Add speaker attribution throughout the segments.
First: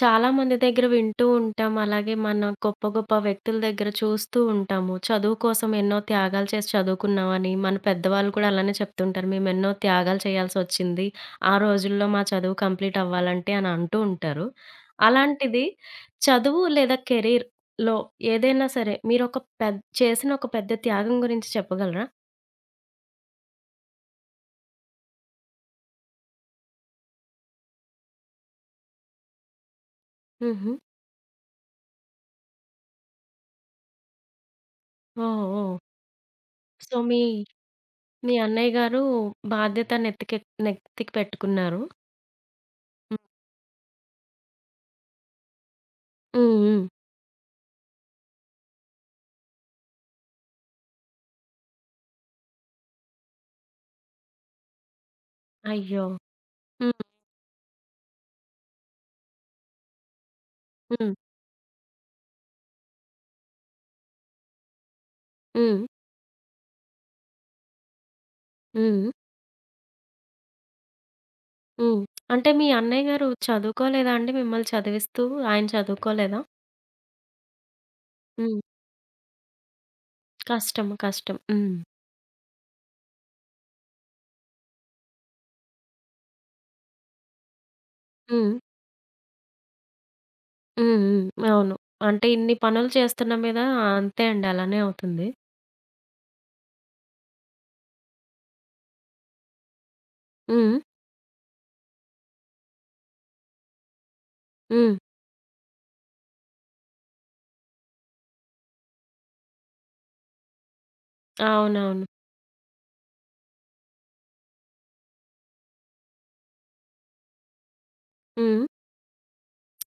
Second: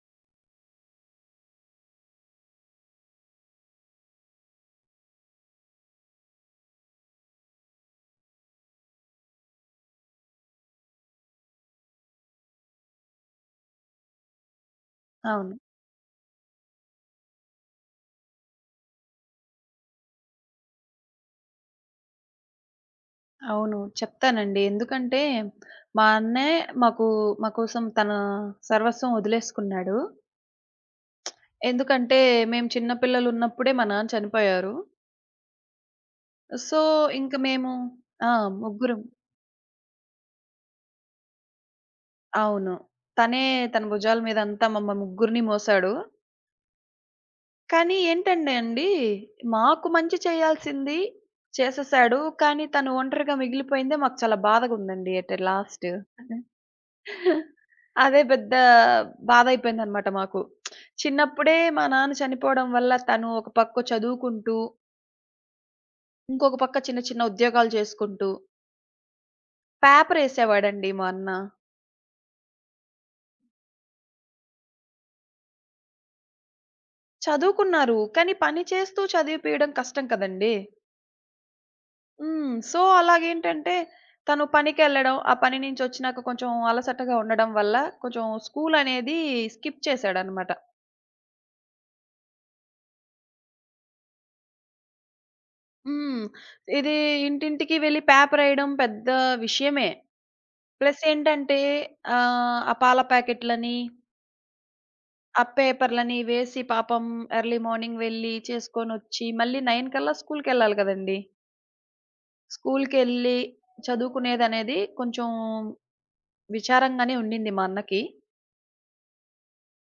Speaker 1: చాలా మంది దగ్గర వింటూ ఉంటాం. అలాగే మన గొప్ప గొప్ప వ్యక్తుల దగ్గర చూస్తూ ఉంటాము. చదువు కోసం ఎన్నో త్యాగాలు చేసి చదువుకున్నామని. మన పెద్దవాళ్ళు కూడా అలానే చెప్తుంటారు. మేమెన్నో త్యాగాలు చేయాల్సొచ్చింది. ఆ రోజుల్లో మా చదువు కంప్లీట్ అవ్వాలంటే అని అంటూ ఉంటారు.
Speaker 2: అవును.
Speaker 1: అలాంటిది చదువు లేదా కెరీర్‌లో ఏదైనా సరే మీరొక చేసిన ఒక పెద్ద త్యాగం గురించి చెప్పగలరా?
Speaker 2: అవును. చెప్తానండి. ఎందుకంటే, మా అన్నయ్య మాకు మా కోసం తన సర్వస్వం వదిలేసుకున్నాడు.
Speaker 1: హుహు.
Speaker 2: ఎందుకంటే, మేము చిన్న పిల్లలున్నప్పుడే మా నాన్న చనిపోయారు.
Speaker 1: ఓహ్! ఓహ్!
Speaker 2: సో,
Speaker 1: సో, మీ
Speaker 2: ఇంక మేము ఆ!
Speaker 1: మీ అన్నయ్య గారు
Speaker 2: ముగ్గురం.
Speaker 1: బాధ్యత నెత్తికి పెట్టుకున్నారు.
Speaker 2: అవును.
Speaker 1: హ్మ్.
Speaker 2: తనే తన భుజాల మీద అంతా ముగ్గురిని మోసాడు.
Speaker 1: హ్మ్.
Speaker 2: కానీ ఏంటంటే అండి, మాకు మంచి చేయాల్సింది చేసేసాడు. కానీ తను ఒంటరిగా మిగిలిపోయిందే మాకు చాలా బాధగుందండి ఎట్ ఎ లాస్ట్.
Speaker 1: అయ్యో! హ్మ్.
Speaker 2: అదే పెద్ద బాధయిపోయిందనమాట మాకు.
Speaker 1: హ్మ్.
Speaker 2: చిన్నప్పుడే మా నాన్న చనిపోవడం వల్ల తను ఒక పక్క చదువుకుంటూ,
Speaker 1: హ్మ్.
Speaker 2: ఇంకొక పక్క చిన్న చిన్న ఉద్యోగాలు చేసుకుంటూ,
Speaker 1: హ్మ్.
Speaker 2: పేపరేసేవాడండి మా అన్న.
Speaker 1: హ్మ్. అంటే మీ అన్నయ్య గారు చదువుకోలేదా అండి మిమ్మల్ని చదివిస్తూ? ఆయన చదువుకోలేదా?
Speaker 2: చదువుకున్నారు. కానీ
Speaker 1: హ్మ్.
Speaker 2: పని చేస్తూ చదివిపియడం కష్టం కదండీ!
Speaker 1: కష్టం. కష్టం. హ్మ్.
Speaker 2: హ్మ్. సో, అలాగేంటంటే తను పనికెళ్ళడం, ఆ పని నుంచొచ్చినాక కొంచెం అలసటగా ఉండడం వల్ల కొంచెం
Speaker 1: హ్మ్.
Speaker 2: స్కూలనేది స్కిప్ చేశాడనమాట.
Speaker 1: హ్మ్. హ్మ్. అవును. అంటే ఇన్ని పనులు చేస్తున్న మీద అంతే అండి. అలానే అవుతుంది.
Speaker 2: హ్మ్. ఇది ఇంటింటికి వెళ్లి పేపరేయడం పెద్ద విషయమే.
Speaker 1: హ్మ్.
Speaker 2: ప్లస్ ఏంటంటే ఆ పాల ప్యాకెట్‌లని,
Speaker 1: హ్మ్.
Speaker 2: ఆ పేపర్‌లని వేసి పాపం ఎర్లీ మార్నింగ్ వెళ్లి చేసుకొనొచ్చి మళ్ళీ 9 కల్లా స్కూలుకెళ్ళాలి కదండీ!
Speaker 1: అవునవును.
Speaker 2: స్కూలుకెళ్ళి చదువుకునేదనేది కొంచెం విచారంగానే ఉండింది మా అన్నకి.
Speaker 1: హ్మ్.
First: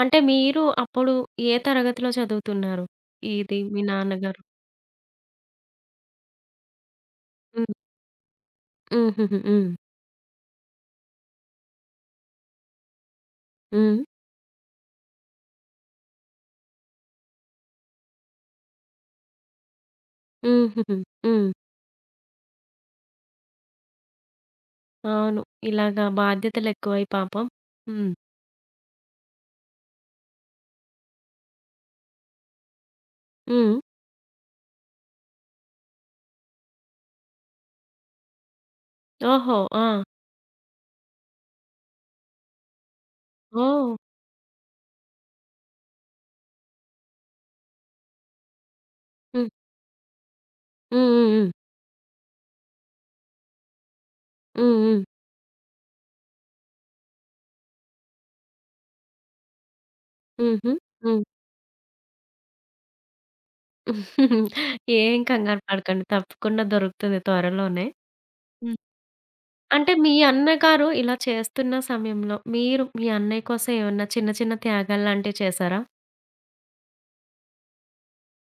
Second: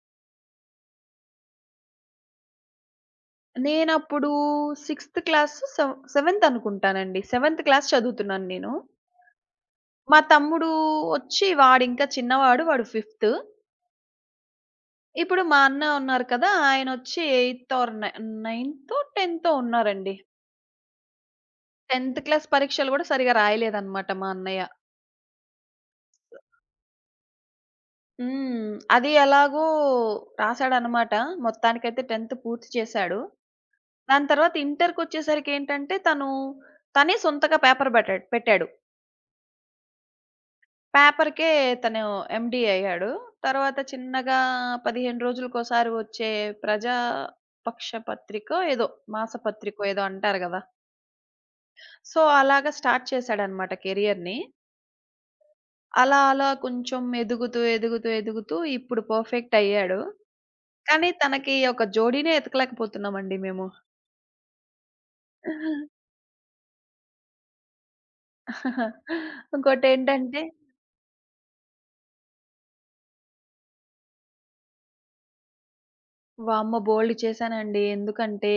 Speaker 1: అంటే మీరు అప్పుడు ఏ తరగతిలో చదువుతున్నారు? ఇది మీ
Speaker 2: నేనప్పుడు
Speaker 1: నాన్నగారు?
Speaker 2: సిక్స్త్ క్లాస్, సెవెంత్ అనుకుంటానండి. సెవెంత్
Speaker 1: హ్మ్.
Speaker 2: క్లాస్ చదువుతున్నాను నేను.
Speaker 1: హుహుహు. హ్మ్.
Speaker 2: మా తమ్ముడు ఒచ్చి వాడింకా చిన్నవాడు. వాడు ఫిఫ్త్.
Speaker 1: హ్మ్.
Speaker 2: ఇప్పుడు మా అన్న ఉన్నారు కదా! ఆయనొచ్చి ఎయిత్ ఆర్ నైన్తో, టెన్తో ఉన్నారండి.
Speaker 1: హుహుహు. హ్మ్.
Speaker 2: 10థ్ క్లాస్ పరీక్షలు గూడా సరిగ్గా రాయలేదనమాట మా అన్నయ్య.
Speaker 1: అవును. ఇలాగా బాధ్యతలెక్కువై పాపం. హ్మ్.
Speaker 2: హ్మ్. అది ఎలాగో రాసాడనమాట. మొత్తానికైతే 10థ్ పూర్తి చేశాడు.
Speaker 1: హ్మ్.
Speaker 2: దాని తర్వాత ఇంటర్‌కొచ్చేసరికేంటంటే, తనే సొంతగా పేపర్ బెటాడ్ పెట్టాడు.
Speaker 1: ఓహో! ఆ!
Speaker 2: పేపర్‌కే తను ఎండీ అయ్యాడు. తర్వాత
Speaker 1: ఓహ్!
Speaker 2: చిన్నగా 15 రోజులకోసారి వచ్చే ప్రజా పక్ష పత్రికో ఏదో, మాస
Speaker 1: హ్మ్.
Speaker 2: పత్రికో ఏదో అంటారు గదా!
Speaker 1: హ్మ్. హ్మ్.
Speaker 2: సో, అలాగా స్టార్ట్ చేశాడనమాట కెరియర్‌ని.
Speaker 1: హ్మ్. హ్మ్. హ్మ్.
Speaker 2: అలా అలా కొంచెం ఎదుగుతూ, ఎదుగుతూ, ఎదుగుతూ ఇప్పుడు పర్ఫెక్ట్ అయ్యాడు.
Speaker 1: హుహు.
Speaker 2: కానీ
Speaker 1: హ్మ్.
Speaker 2: తనకి ఒక జోడీనే ఎతకలేకపోతున్నామండి మేము.
Speaker 1: ఏం కంగారు పడకండి. తప్పకుండా దొరుకుతుంది త్వరలోనే. హ్మ్. అంటే మీ
Speaker 2: ఇంకోటేంటంటే
Speaker 1: అన్నగారు ఇలా చేస్తున్న సమయంలో మీరు మీ అన్నయ్య కోసం ఏమన్నా చిన్న చిన్న త్యాగాలు లాంటివి చేశారా?
Speaker 2: వామ్మో! బోలెడు చేశానండి. ఎందుకంటే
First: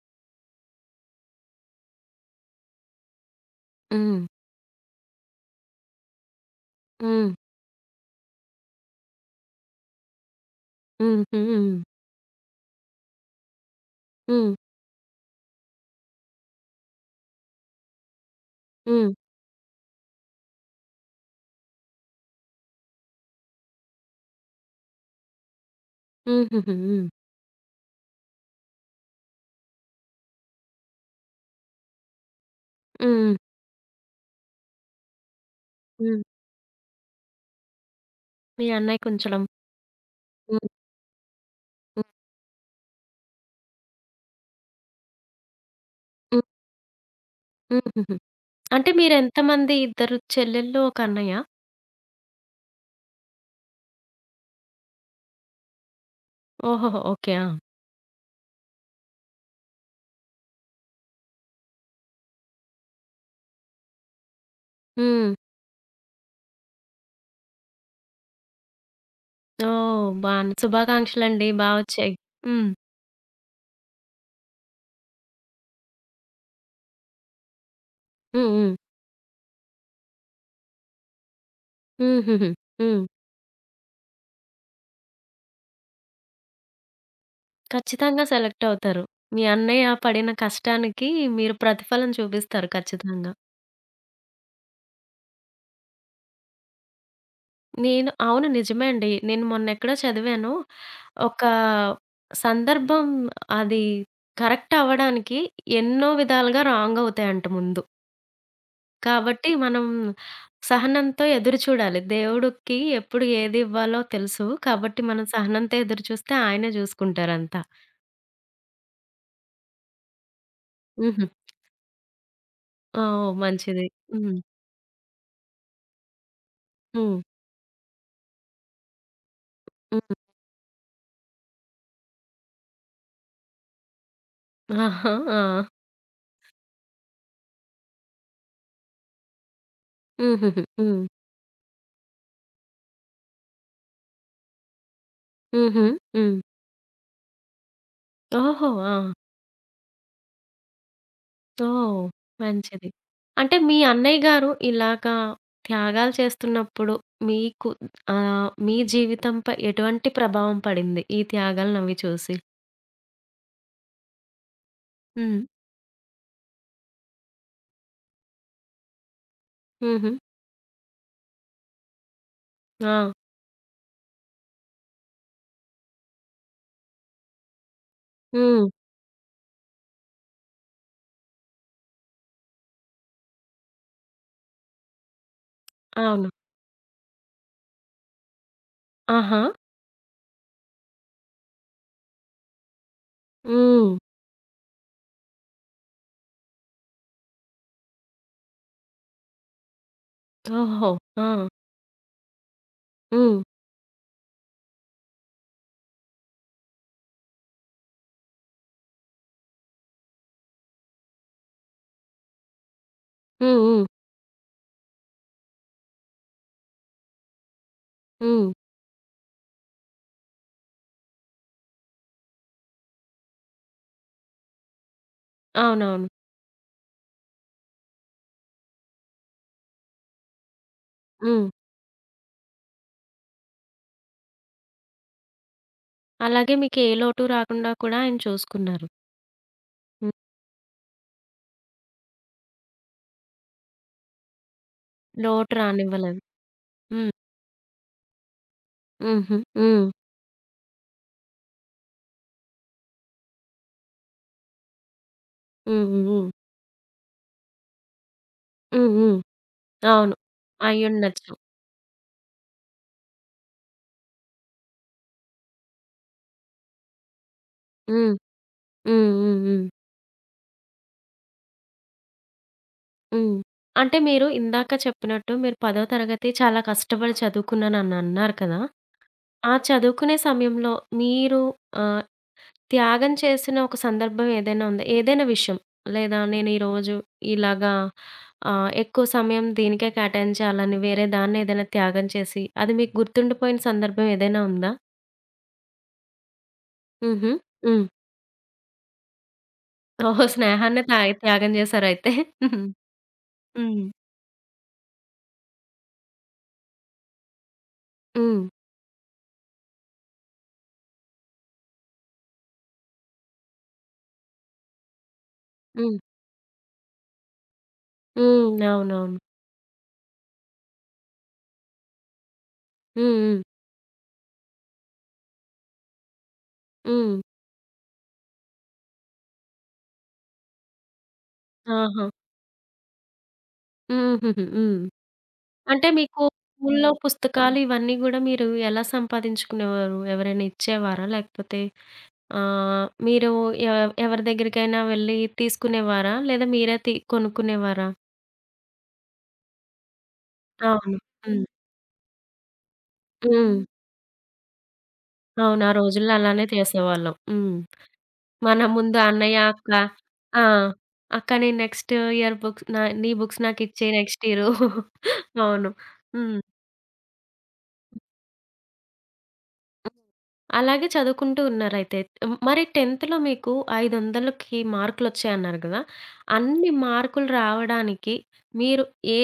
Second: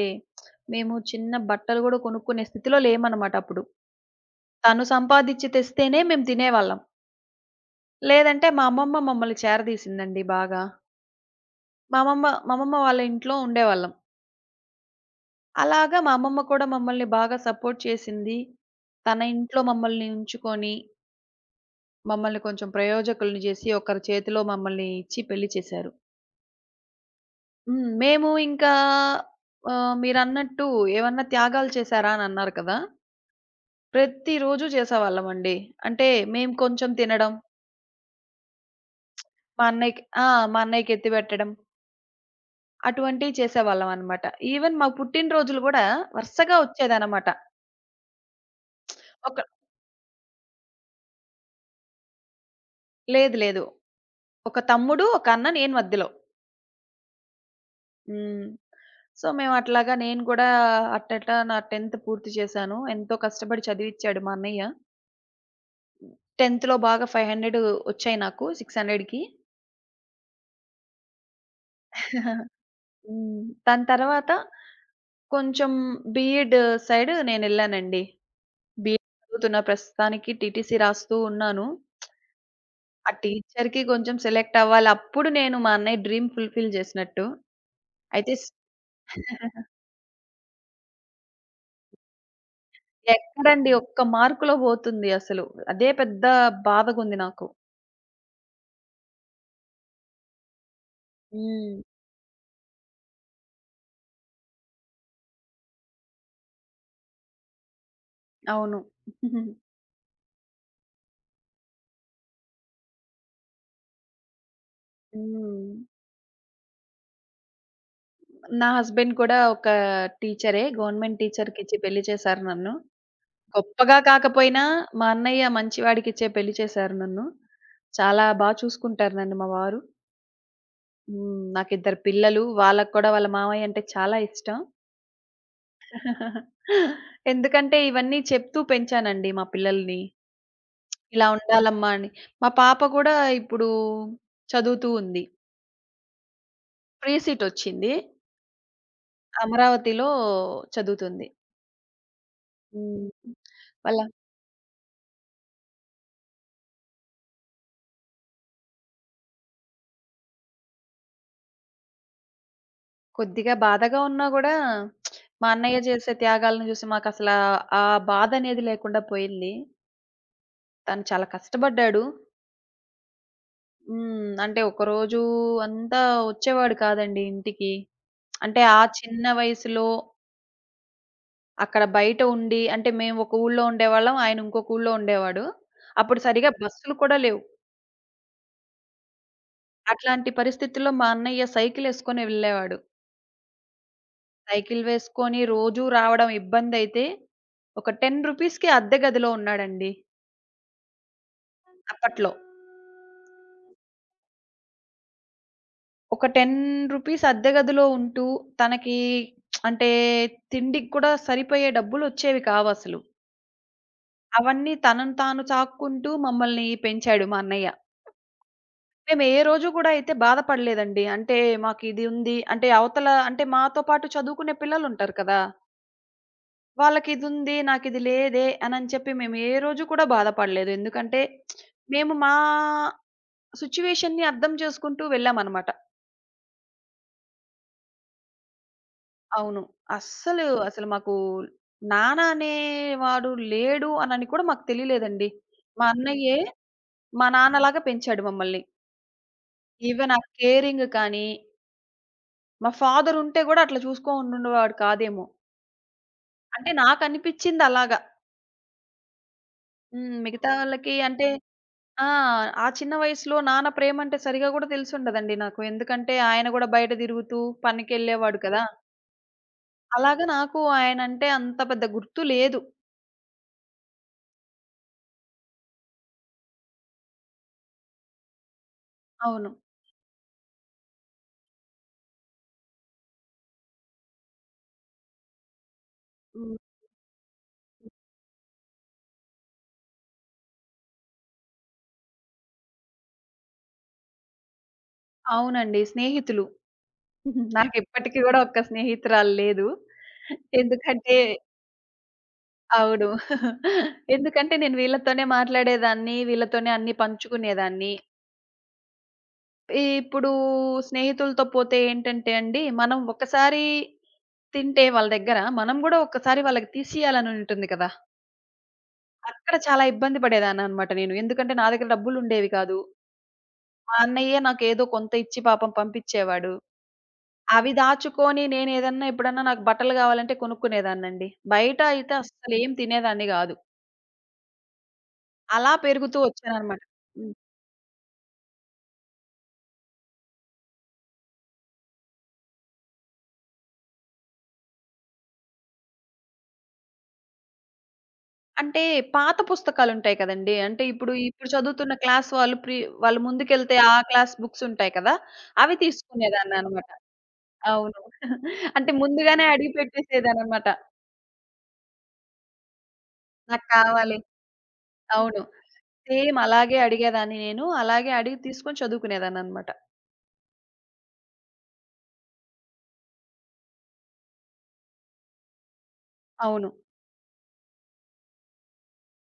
Speaker 2: మేము చిన్న బట్టలు గూడా కొనుక్కునే స్థితిలో లేమనమాట అప్పుడు.
Speaker 1: హ్మ్.
Speaker 2: తను సంపాదిచ్చి తెస్తేనే మేము తినేవాళ్ళం.
Speaker 1: హ్మ్.
Speaker 2: లేదంటే మా అమ్మమ్మ మమ్మల్ని చేరదీసిందండి బాగా.
Speaker 1: హ్మ్. హ్మ్.
Speaker 2: మా అమ్మమ్మ వాళ్ళ ఇంట్లో ఉండేవాళ్ళం.
Speaker 1: హ్మ్.
Speaker 2: అలాగా మా అమ్మమ్మ కూడా మమ్మల్ని బాగా సపోర్ట్ చేసింది.
Speaker 1: హ్మ్.
Speaker 2: తన ఇంట్లో మమ్మల్ని ఉంచుకొని, మమ్మల్ని కొంచెం ప్రయోజకులను చేసి ఒకరి చేతిలో మమ్మల్ని ఇచ్చి పెళ్లి చేశారు.
Speaker 1: హుహుహు. హ్మ్.
Speaker 2: హ్మ్. మేము ఇంకా మీరన్నట్టు ఏమన్నా త్యాగాలు చేశారా అని అన్నారు కదా!
Speaker 1: హ్మ్.
Speaker 2: ప్రతిరోజు చేసేవాళ్ళమండి. అంటే
Speaker 1: హ్మ్.
Speaker 2: మేము కొంచెం తినడం,
Speaker 1: మీ అన్నయ్యకి ఉంచడం.
Speaker 2: మా అన్నయ్యకి ఆ!
Speaker 1: హ్మ్.
Speaker 2: మా అన్నయ్యకి ఎత్తిపెట్టడం.
Speaker 1: హ్మ్.
Speaker 2: అటువంటివి చేసేవాళ్ళమనమాట. ఈవెన్ మా పుట్టినరోజులు గూడా
Speaker 1: హ్మ్.
Speaker 2: వరుసగా ఒచ్చేదనమాట.
Speaker 1: హుహుహు. అంటే
Speaker 2: ఒక
Speaker 1: మీరెంతమంది? ఇద్దరు చెల్లెళ్ళు, ఒక అన్నయ్య?
Speaker 2: లేదు. లేదు. ఒక తమ్ముడు, ఒక అన్న, నేను మధ్యలో.
Speaker 1: ఓహోహో! ఓకే. ఆ!
Speaker 2: హ్మ్. సో, మేమట్లాగా నేను కూడా అట్టట్టా నా 10థ్ పూర్తి చేశాను. ఎంతో కష్టపడి చదివిచ్చాడు మా అన్నయ్య.
Speaker 1: హ్మ్.
Speaker 2: 10థ్‌లో బాగా 500 ఒచ్చాయి నాకు. 600కి.
Speaker 1: ఓహ్! బానే శుభాకాంక్షలండి. బా వచ్చాయి. హ్మ్.
Speaker 2: హ్మ్. దాని తర్వాత కొంచెం బీఎడ్ సైడ్ నేనెళ్ళానండి.
Speaker 1: హ్మ్. హ్మ్.
Speaker 2: బీఎడ్ చదువుతున్నా ప్రస్తుతానికి టీటీసీ రాస్తూ ఉన్నాను.
Speaker 1: హుహుహు. హ్మ్.
Speaker 2: ఆ టీచర్‌కి కొంచెం సెలెక్ట్ అవ్వాలి. అప్పుడు నేను మా అన్నయ్య డ్రీమ్ ఫుల్‌ఫిల్ చేసినట్టు.
Speaker 1: ఖచ్చితంగా
Speaker 2: అయితే స్
Speaker 1: సెలెక్ట్ అవుతారు. మీ అన్నయ్య పడిన కష్టానికి మీరు ప్రతిఫలం చూపిస్తారు ఖచ్చితంగా.
Speaker 2: ఎక్కడండి ఒక్క మార్కులో పోతుంది అసలు. అదే పెద్ద బాధగుంది నాకు.
Speaker 1: అవును. నిజమే అండి. నేను మొన్నెక్కడో చదివాను. ఒక
Speaker 2: హ్మ్.
Speaker 1: సందర్భం అది కరెక్ట్ అవ్వడానికి ఎన్నో విధాలుగా రాంగ్ అవుతాయంట ముందు.
Speaker 2: అవును.
Speaker 1: కాబట్టి మనం సహనంతో ఎదురు చూడాలి. దేవుడికి ఎప్పుడు ఏది ఇవ్వాలో తెలుసు. కాబట్టి మనం
Speaker 2: హ్మ్.
Speaker 1: సహనంతో ఎదురు చూస్తే ఆయనే చూసుకుంటారంతా.
Speaker 2: నా హస్బెండ్ కూడా ఒక టీచరే. గవర్నమెంట్
Speaker 1: హుహు.
Speaker 2: టీచర్‌కిచ్చి పెళ్లి చేశారు నన్ను.
Speaker 1: ఓహ్! మంచిది.
Speaker 2: గొప్పగా
Speaker 1: హ్మ్.
Speaker 2: కాకపోయినా మా అన్నయ్య మంచివాడికిచ్చే పెళ్లి చేశారు
Speaker 1: హ్మ్.
Speaker 2: నన్ను. చాలా బా చూసుకుంటారు నన్ను మా వారు.
Speaker 1: హ్మ్.
Speaker 2: హ్మ్. నాకిద్దరు పిల్లలు. వాళ్ళకి కూడా వాళ్ళ మామయ్య అంటే చాలా ఇష్టం.
Speaker 1: ఆహా! ఆ!
Speaker 2: ఎందుకంటే ఇవన్నీ చెప్తూ పెంచానండి మా పిల్లల్ని.
Speaker 1: హుహుహు. హ్మ్.
Speaker 2: ఇలా ఉండాలమ్మా అని. మా పాప కూడా ఇప్పుడు చదువుతూ ఉంది.
Speaker 1: హుహు. హ్మ్.
Speaker 2: ఫ్రీ సీట్ వచ్చింది.
Speaker 1: ఓహో! ఆ!
Speaker 2: అమరావతిలో చదువుతుంది.
Speaker 1: ఓహ్! మంచిది.
Speaker 2: హ్మ్.
Speaker 1: అంటే మీ
Speaker 2: వాళ్ళ
Speaker 1: అన్నయ్య గారు ఇలాగా త్యాగాలు చేస్తున్నప్పుడు మీకు మీ జీవితంపై ఎటువంటి ప్రభావం పడింది? ఈ త్యాగాలనవి చూసి?
Speaker 2: కొద్దిగా బాధగా ఉన్నా గూడా
Speaker 1: హ్మ్.
Speaker 2: మా అన్నయ్య చేసే త్యాగాలను చూసి మాకసలా ఆ ఆ బాధ అనేది లేకుండా పోయింది.
Speaker 1: హుహు.
Speaker 2: తను చాలా కష్టపడ్డాడు.
Speaker 1: ఆ!
Speaker 2: హ్మ్. అంటే ఒకరోజు అంతా వచ్చేవాడు కాదండి ఇంటికి. అంటే
Speaker 1: హ్మ్.
Speaker 2: ఆ చిన్న వయసులో అక్కడ బయట ఉండి అంటే మేము ఒక ఊర్లో ఉండేవాళ్ళం. ఆయన ఇంకొక ఊర్లో ఉండేవాడు. అప్పుడు
Speaker 1: అవును.
Speaker 2: సరిగ్గా బస్సులు కూడా లేవు.
Speaker 1: ఆహా!
Speaker 2: అట్లాంటి పరిస్థితుల్లో మా అన్నయ్య సైకిలేసుకొని వెళ్ళేవాడు.
Speaker 1: హ్మ్.
Speaker 2: సైకిల్ వేసుకొని రోజూ రావడం ఇబ్బందైతే ఒక రూ. 10కి అద్దె గదిలో ఉన్నాడండి
Speaker 1: ఓహో! ఆ!
Speaker 2: అప్పట్లో.
Speaker 1: హ్మ్.
Speaker 2: ఒక రూ. 10 అద్దె గదిలో ఉంటూ తనకి అంటే తిండికి కూడా సరిపోయే డబ్బులొచ్చేవి కావసలు.
Speaker 1: హ్మ్. హ్మ్.
Speaker 2: అవన్నీ తనను తాను చాక్కుంటూ మమ్మల్ని పెంచాడు మా అన్నయ్య.
Speaker 1: హ్మ్.
Speaker 2: మేము ఏ రోజు గూడా అయితే బాధపడలేదండి. అంటే మాకిది ఉంది. అంటే అవతల అంటే మాతో పాటు చదువుకునే పిల్లలుంటారు కదా!
Speaker 1: అవునవును.
Speaker 2: వాళ్ళకిదుంది, నాకిది లేదే అనని చెప్పి మేము ఏ రోజు కూడా బాధపడలేదు. ఎందుకంటే
Speaker 1: హ్మ్.
Speaker 2: మేము మా సిట్యుయేషన్‌ని అర్థం చేసుకుంటూ వెళ్ళామనమాట.
Speaker 1: అలాగే మీకు ఏ లోటు రాకుండా కూడా ఆయన చూసుకున్నారు.
Speaker 2: అవును.
Speaker 1: హ్మ్.
Speaker 2: అసలు మాకు నాన్న అనేవాడు లేడు అనని కూడా మాకు తెలియలేదండి.
Speaker 1: లోటు
Speaker 2: మా
Speaker 1: రానివ్వలేదు.
Speaker 2: అన్నయ్యే
Speaker 1: హ్మ్.
Speaker 2: మా నాన్నలాగా పెంచాడు మమ్మల్ని.
Speaker 1: హుహు. హ్మ్.
Speaker 2: ఈవెన్ ఆ కేరింగ్ కానీ, మా ఫాదరుంటే గూడా అట్లా చూసుకోనుండేవాడు కాదేమో!
Speaker 1: హ్మ్. హ్మ్. హ్మ్.
Speaker 2: అంటే నాకనిపిచ్చిందలాగా.
Speaker 1: హ్మ్. హ్మ్. అవును.
Speaker 2: హ్మ్. మిగతా వాళ్ళకి అంటే
Speaker 1: అయ్యుండొచ్చు.
Speaker 2: ఆ! ఆ చిన్న వయసులో నాన్న ప్రేమంటే సరిగా గూడా తెలిసుండదండి నాకు. ఎందుకంటే ఆయన గూడా బయట తిరుగుతూ
Speaker 1: హ్మ్.
Speaker 2: పనికెళ్ళేవాడు కదా!
Speaker 1: హ్మ్. హ్మ్. హ్మ్.
Speaker 2: అలాగా నాకు ఆయనంటే అంత పెద్ద గుర్తు లేదు.
Speaker 1: హ్మ్. అంటే మీరు ఇందాక చెప్పినట్టు మీరు 10వ తరగతి చాలా కష్టపడి చదువుకున్నానని అన్నారు కదా!
Speaker 2: అవును.
Speaker 1: ఆ చదువుకునే సమయంలో మీరు ఆహ్ త్యాగం చేసిన ఒక సందర్భం ఏదైనా ఉందా? ఏదైనా విషయం లేదా నేను
Speaker 2: హ్మ్.
Speaker 1: ఈరోజు ఇలాగా ఎక్కువ సమయం దీనికే కేటాయించాలని వేరే దాన్ని ఏదైనా త్యాగం చేసి, అది మీకు గుర్తుండిపోయిన సందర్భం ఏదైనా ఉందా?
Speaker 2: అవునండి. స్నేహితులు.
Speaker 1: హుహు. హ్మ్.
Speaker 2: నాకిప్పటికి గూడా ఒక్క స్నేహితురాలు లేదు.
Speaker 1: ఓహో! స్నేహాన్నే
Speaker 2: ఎందుకంటే
Speaker 1: త్యాగం చేశారయితే.
Speaker 2: అవును.
Speaker 1: హ్మ్.
Speaker 2: ఎందుకంటే నేను వీళ్ళతోనే మాట్లాడేదాన్ని. వీళ్ళతోనే అన్నీ పంచుకునేదాన్ని.
Speaker 1: హ్మ్.
Speaker 2: ఇప్పుడు స్నేహితులతో పోతే ఏంటంటే అండి, మనం ఒక్కసారి తింటే వాళ్ళ దగ్గర, మనం
Speaker 1: హ్మ్.
Speaker 2: గూడా ఒక్కసారి వాళ్ళకి తీసియాలని ఉంటుంది కదా!
Speaker 1: హ్మ్. అవునవును.
Speaker 2: అక్కడ చాలా ఇబ్బంది పడేదాన్ననమాట నేను. ఎందుకంటే నా దగ్గర డబ్బులుండేవి కాదు.
Speaker 1: హ్మ్. హ్మ్.
Speaker 2: మా అన్నయ్యే నాకేదో కొంత ఇచ్చి పాపం పంపిచ్చేవాడు.
Speaker 1: హ్మ్.
Speaker 2: అవి దాచుకొని నేనేదన్నా ఎప్పుడన్నా నాకు బట్టలు గావాలంటే కొనుక్కునేదాన్నండి. బయట
Speaker 1: ఆహా!
Speaker 2: అయితే అస్సలేం తినేదాన్ని గాదు.
Speaker 1: హుహుహు. హ్మ్.
Speaker 2: అలా
Speaker 1: అంటే
Speaker 2: పెరుగుతూ
Speaker 1: మీకు
Speaker 2: వచ్చాననమాట.
Speaker 1: స్కూల్లో
Speaker 2: హ్మ్.
Speaker 1: పుస్తకాలు ఇవన్నీ గూడా మీరు ఎలా సంపాదించుకునేవారు? ఎవరైనా ఇచ్చేవారా? లేకపోతే ఆహ్, మీరు ఎవరి దగ్గరికైనా వెళ్లి తీసుకునేవారా? లేదా మీరే కొనుక్కునేవారా?
Speaker 2: అంటే పాత పుస్తకాలుంటాయి కదండీ. అంటే
Speaker 1: అవును. హ్మ్.
Speaker 2: ఇప్పుడు చదువుతున్న క్లాస్ వాళ్ళు ప్రి వాళ్ళు
Speaker 1: హ్మ్.
Speaker 2: ముందుకెళ్తే ఆ క్లాస్ బుక్స్ ఉంటాయి కదా!
Speaker 1: అవును. ఆ
Speaker 2: అవి
Speaker 1: రోజుల్లో అలానే
Speaker 2: తీసుకునేదాన్ననమాట.
Speaker 1: చేసేవాళ్ళం. హ్మ్.
Speaker 2: అవును.
Speaker 1: మన
Speaker 2: అంటే
Speaker 1: ముందు అన్నయ్య,
Speaker 2: ముందుగానే
Speaker 1: అక్క
Speaker 2: అడిగి
Speaker 1: ఆ!
Speaker 2: పెట్టేసేదాన్ననమాట.
Speaker 1: అక్క నేను నెక్స్ట్ ఇయర్ బుక్స్ నీ బుక్స్
Speaker 2: నాకు
Speaker 1: నాకిచ్చేయి
Speaker 2: కావాలి.
Speaker 1: Next year.
Speaker 2: అవును.
Speaker 1: అవును. హ్మ్.
Speaker 2: సేమ్ అలాగే అడిగేదాన్ని నేను. అలాగే అడిగి తీసుకొని చదువుకునేదాన్ననమాట.
Speaker 1: అలాగే చదువుకుంటూ ఉన్నారయితే. హ్మ్. మరి 10థ్‌లో మీకు 500కి మార్కులొచ్చాయన్నారు గదా!
Speaker 2: అవును.
Speaker 1: అన్ని మార్కులు రావడానికి మీరు ఏ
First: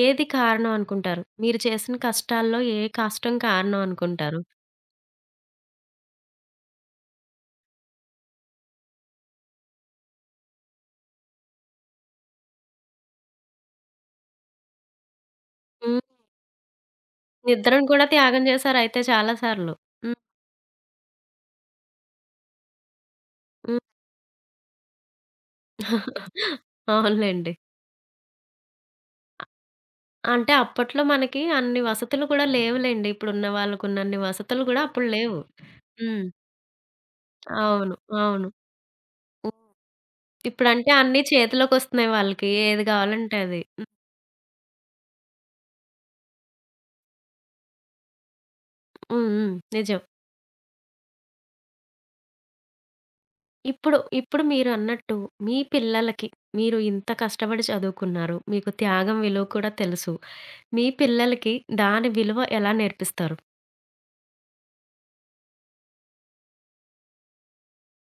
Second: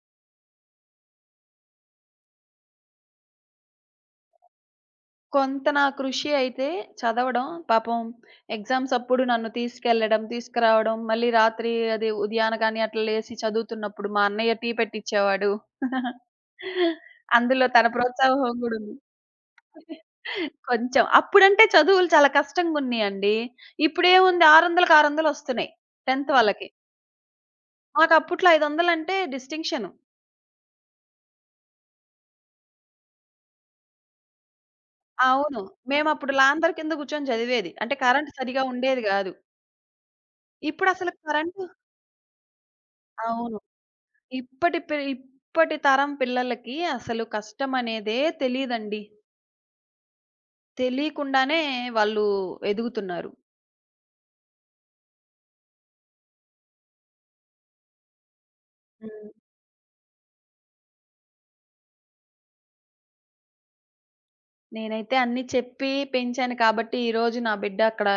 Speaker 1: ఏది కారణం అనుకుంటారు? మీరు చేసిన కష్టాల్లో ఏ కష్టం కారణం అనుకుంటారు?
Speaker 2: కొంత నా కృషి అయితే చదవడం. పాపం ఎగ్జామ్స్ అప్పుడు నన్ను తీసుకెళ్ళడం, తీసుకురావడం, మళ్ళీ రాత్రి అది ఉదయాన గాని అట్లా లేసి చదువుతున్నప్పుడు మా అన్నయ్య టీ పెట్టిచ్చేవాడు.
Speaker 1: హ్మ్.
Speaker 2: అందులో
Speaker 1: నిద్రను
Speaker 2: తన
Speaker 1: కూడా త్యాగం
Speaker 2: ప్రోత్సాహం గూడా ఉంది.
Speaker 1: చేశారయితే చాలా సార్లు. హ్మ్.
Speaker 2: కొంచెం. అప్పుడంటే చదువులు చాలా కష్టంగున్నీయండి.
Speaker 1: హ్మ్.
Speaker 2: ఇప్పుడేముంది 600కి 600 వస్తున్నాయి
Speaker 1: అవునులెండి.
Speaker 2: 10థ్ వాళ్ళకి. మాకప్పట్లో 500 అంటే డిస్టింక్షను.
Speaker 1: అంటే అప్పట్లో మనకి అన్ని వసతులు కూడా లేవులెండి. ఇప్పుడున్న వాళ్ళకున్నన్ని వసతులు గూడా అప్పుడు లేవు.
Speaker 2: అవును.
Speaker 1: హ్మ్.
Speaker 2: మేమప్పుడు లాంతరు కింద కూర్చొని చదివేది.
Speaker 1: అవును.
Speaker 2: అంటే కరెంట్
Speaker 1: అవును.
Speaker 2: సరిగ్గా ఉండేది గాదు.
Speaker 1: ఇప్పుడంటే
Speaker 2: ఇప్పుడసలు
Speaker 1: అన్నీ
Speaker 2: కరెంటు
Speaker 1: చేతిలోకొస్తున్నాయి వాళ్ళకి. ఏది కావాలంటే
Speaker 2: అవును.
Speaker 1: అది. హ్మ్.
Speaker 2: ఇప్పటి తరం పిల్లలకి అసలు కష్టమనేదే తెలీదండి.
Speaker 1: హ్మ్. హ్మ్. నిజం.
Speaker 2: తెలీకుండానే వాళ్ళు ఎదుగుతున్నారు.
Speaker 1: ఇప్పుడు మీరన్నట్టు మీ పిల్లలకి మీరు ఇంత కష్టపడి చదువుకున్నారు. మీకు త్యాగం
Speaker 2: హ్మ్.
Speaker 1: విలువ కూడా తెలుసు. మీ పిల్లలకి దాని విలువ ఎలా నేర్పిస్తారు?
Speaker 2: నేనైతే అన్నీ చెప్పి పెంచాను కాబట్టి, ఈరోజు నా బిడ్డ అక్కడ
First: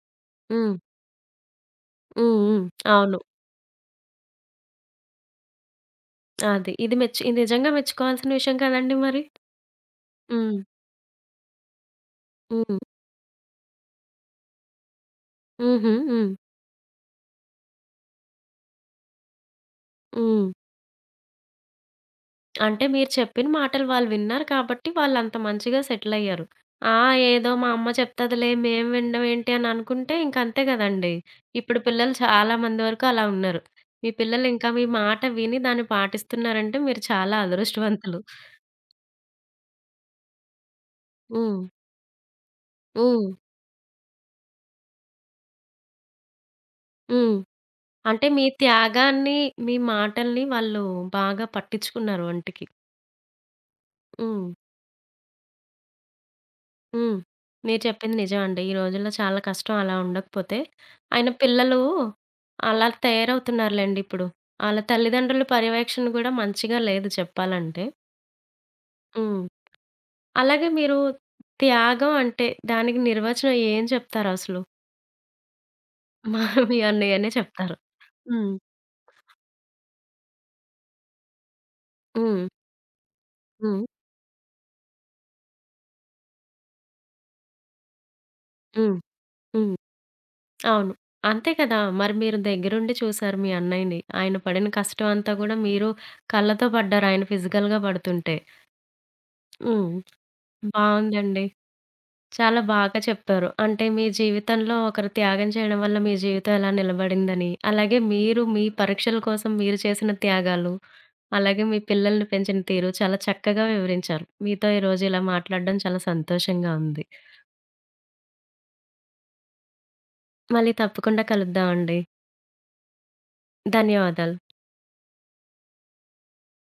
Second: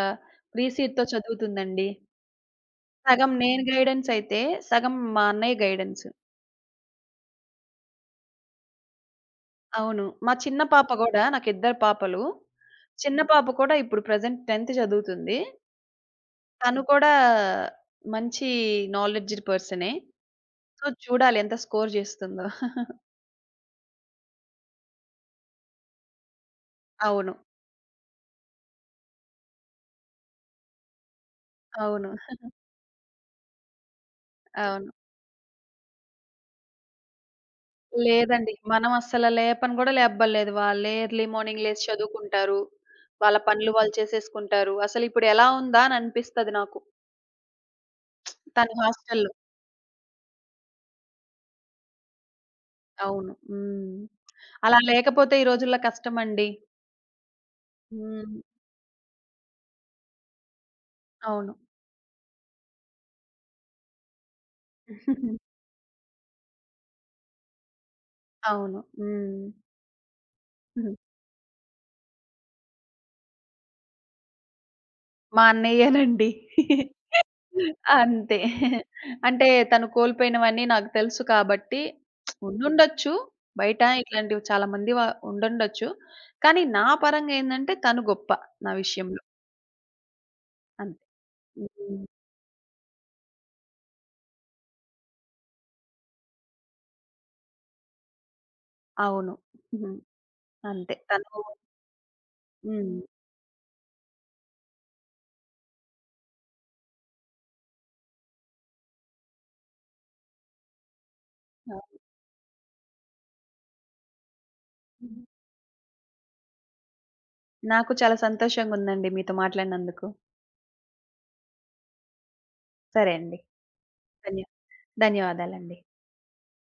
Speaker 2: ప్రీ
Speaker 1: హ్మ్.
Speaker 2: సీడ్‌తో చదువుతుందండి.
Speaker 1: హ్మ్. హ్మ్. అవును.
Speaker 2: సగం నేను గైడెన్స్ అయితే, సగం మా అన్నయ్య గైడెన్స్.
Speaker 1: అది. ఇది ఇది నిజంగా మెచ్చుకోవాల్సిన విషయం కదండీ మరి!
Speaker 2: అవును. మా
Speaker 1: హ్మ్.
Speaker 2: చిన్న పాప గూడా నాకిద్దరు పాపలు.
Speaker 1: హ్మ్.
Speaker 2: చిన్న పాప కూడా ఇప్పుడు ప్రెజెంట్ 10థ్ చదువుతుంది.
Speaker 1: హుహు. హ్మ్.
Speaker 2: తను కూడా మంచి నాలెడ్జ్‌డ్ పర్సనే.
Speaker 1: హ్మ్.
Speaker 2: సో, చూడాలి ఎంత స్కోర్ జేస్తుందో.
Speaker 1: అంటే మీరు చెప్పిన మాటలు వాళ్ళు విన్నారు కాబట్టి వాళ్ళంత మంచిగా సెటిలయ్యారు. ఆ!
Speaker 2: అవును.
Speaker 1: ఏదో మా అమ్మ చెప్తదిలే మేము వినడం ఏంటి అని అనుకుంటే ఇంక అంతే గదండీ. ఇప్పుడు
Speaker 2: అవును.
Speaker 1: పిల్లలు చాలా మంది వరకు అలా ఉన్నారు. మీ పిల్లలు ఇంకా మీ
Speaker 2: అవును.
Speaker 1: మాట విని దాన్ని పాటిస్తున్నారంటే మీరు చాలా అదృష్టవంతులు.
Speaker 2: లేదండి. మనం అస్సల లేపని గూడా లేపబడలేదు. వాళ్ళే ఎర్లీ
Speaker 1: హ్మ్.
Speaker 2: మార్నింగ్ లేసి చదువుకుంటారు.
Speaker 1: హ్మ్.
Speaker 2: వాళ్ళ పనులు వాళ్ళు చేసేసుకుంటారు. అసలిప్పుడు ఎలా ఉందా అని అనిపిస్తది నాకు.
Speaker 1: హ్మ్. అంటే మీ
Speaker 2: తను హాస్టల్‌లో.
Speaker 1: త్యాగాన్ని, మీ మాటల్ని వాళ్ళు బాగా పట్టించుకున్నారు ఒంటికి.
Speaker 2: అవును. హ్మ్.
Speaker 1: హ్మ్.
Speaker 2: అలా లేకపోతే ఈ రోజుల్లో కష్టమండి.
Speaker 1: హ్మ్. మీరు చెప్పింది
Speaker 2: హ్మ్.
Speaker 1: నిజమండి. ఈ రోజుల్లో చాలా కష్టం అలా ఉండకపోతే. అయినా
Speaker 2: అవును.
Speaker 1: పిల్లలు అలా తయారవుతున్నారులెండి ఇప్పుడు. ఆళ్ళ తల్లిదండ్రుల పర్యవేక్షణ గూడా మంచిగా లేదు చెప్పాలంటే.
Speaker 2: అవును.
Speaker 1: హ్మ్.
Speaker 2: హ్మ్.
Speaker 1: అలాగే మీరు త్యాగం అంటే దానికి నిర్వచనం ఏం చెప్తారసలు?
Speaker 2: మా అన్నయ్యేనండి.
Speaker 1: మా మీ అన్నయ్యనే చెప్తారు.
Speaker 2: అంతే.
Speaker 1: హ్మ్.
Speaker 2: అంటే తను కోల్పోయినవన్నీ నాకు తెలుసు కాబట్టి
Speaker 1: హ్మ్.
Speaker 2: ఉండుండొచ్చు. బయట
Speaker 1: హ్మ్.
Speaker 2: ఇట్లాంటివి చాలా మంది వ ఉండుండొచ్చు. కానీ నా పరంగా ఏందంటే తను గొప్ప నా
Speaker 1: హ్మ్.
Speaker 2: విషయంలో.
Speaker 1: హ్మ్. అవును.
Speaker 2: అంతే.
Speaker 1: అంతే కదా!
Speaker 2: హ్మ్.
Speaker 1: మరి మీరు దగ్గరుండి చూసారు మీ అన్నయ్యని. ఆయన పడిన కష్టం అంతా గూడా మీరు కళ్ళతో పడ్డారు ఆయన ఫిజికల్‌గా పడుతుంటే.
Speaker 2: అవును.
Speaker 1: హ్మ్.
Speaker 2: హ్మ్. అంతే.
Speaker 1: బావుందండి. చాలా బాగా
Speaker 2: హ్మ్.
Speaker 1: చెప్పారు. అంటే మీ జీవితంలో ఒకరు త్యాగం చేయడం వల్ల మీ జీవితం ఎలా నిలబడిందని, అలాగే మీరు మీ పరీక్షల కోసం మీరు చేసిన త్యాగాలు, అలాగే మీ
Speaker 2: అవును.
Speaker 1: పిల్లల్ని పెంచిన తీరు చాలా చక్కగా వివరించారు. మీతో ఈరోజు
Speaker 2: ఉహుం.
Speaker 1: ఇలా మాట్లాడడం చాలా సంతోషంగా ఉంది.
Speaker 2: నాకు చాలా సంతోషంగుందండి మీతో మాట్లాడినందుకు.
Speaker 1: మళ్ళీ తప్పకుండా కలుద్దామండి.
Speaker 2: సరే అండి.
Speaker 1: ధన్యవాదాలు.
Speaker 2: ధన్య ధన్యవాదాలండి.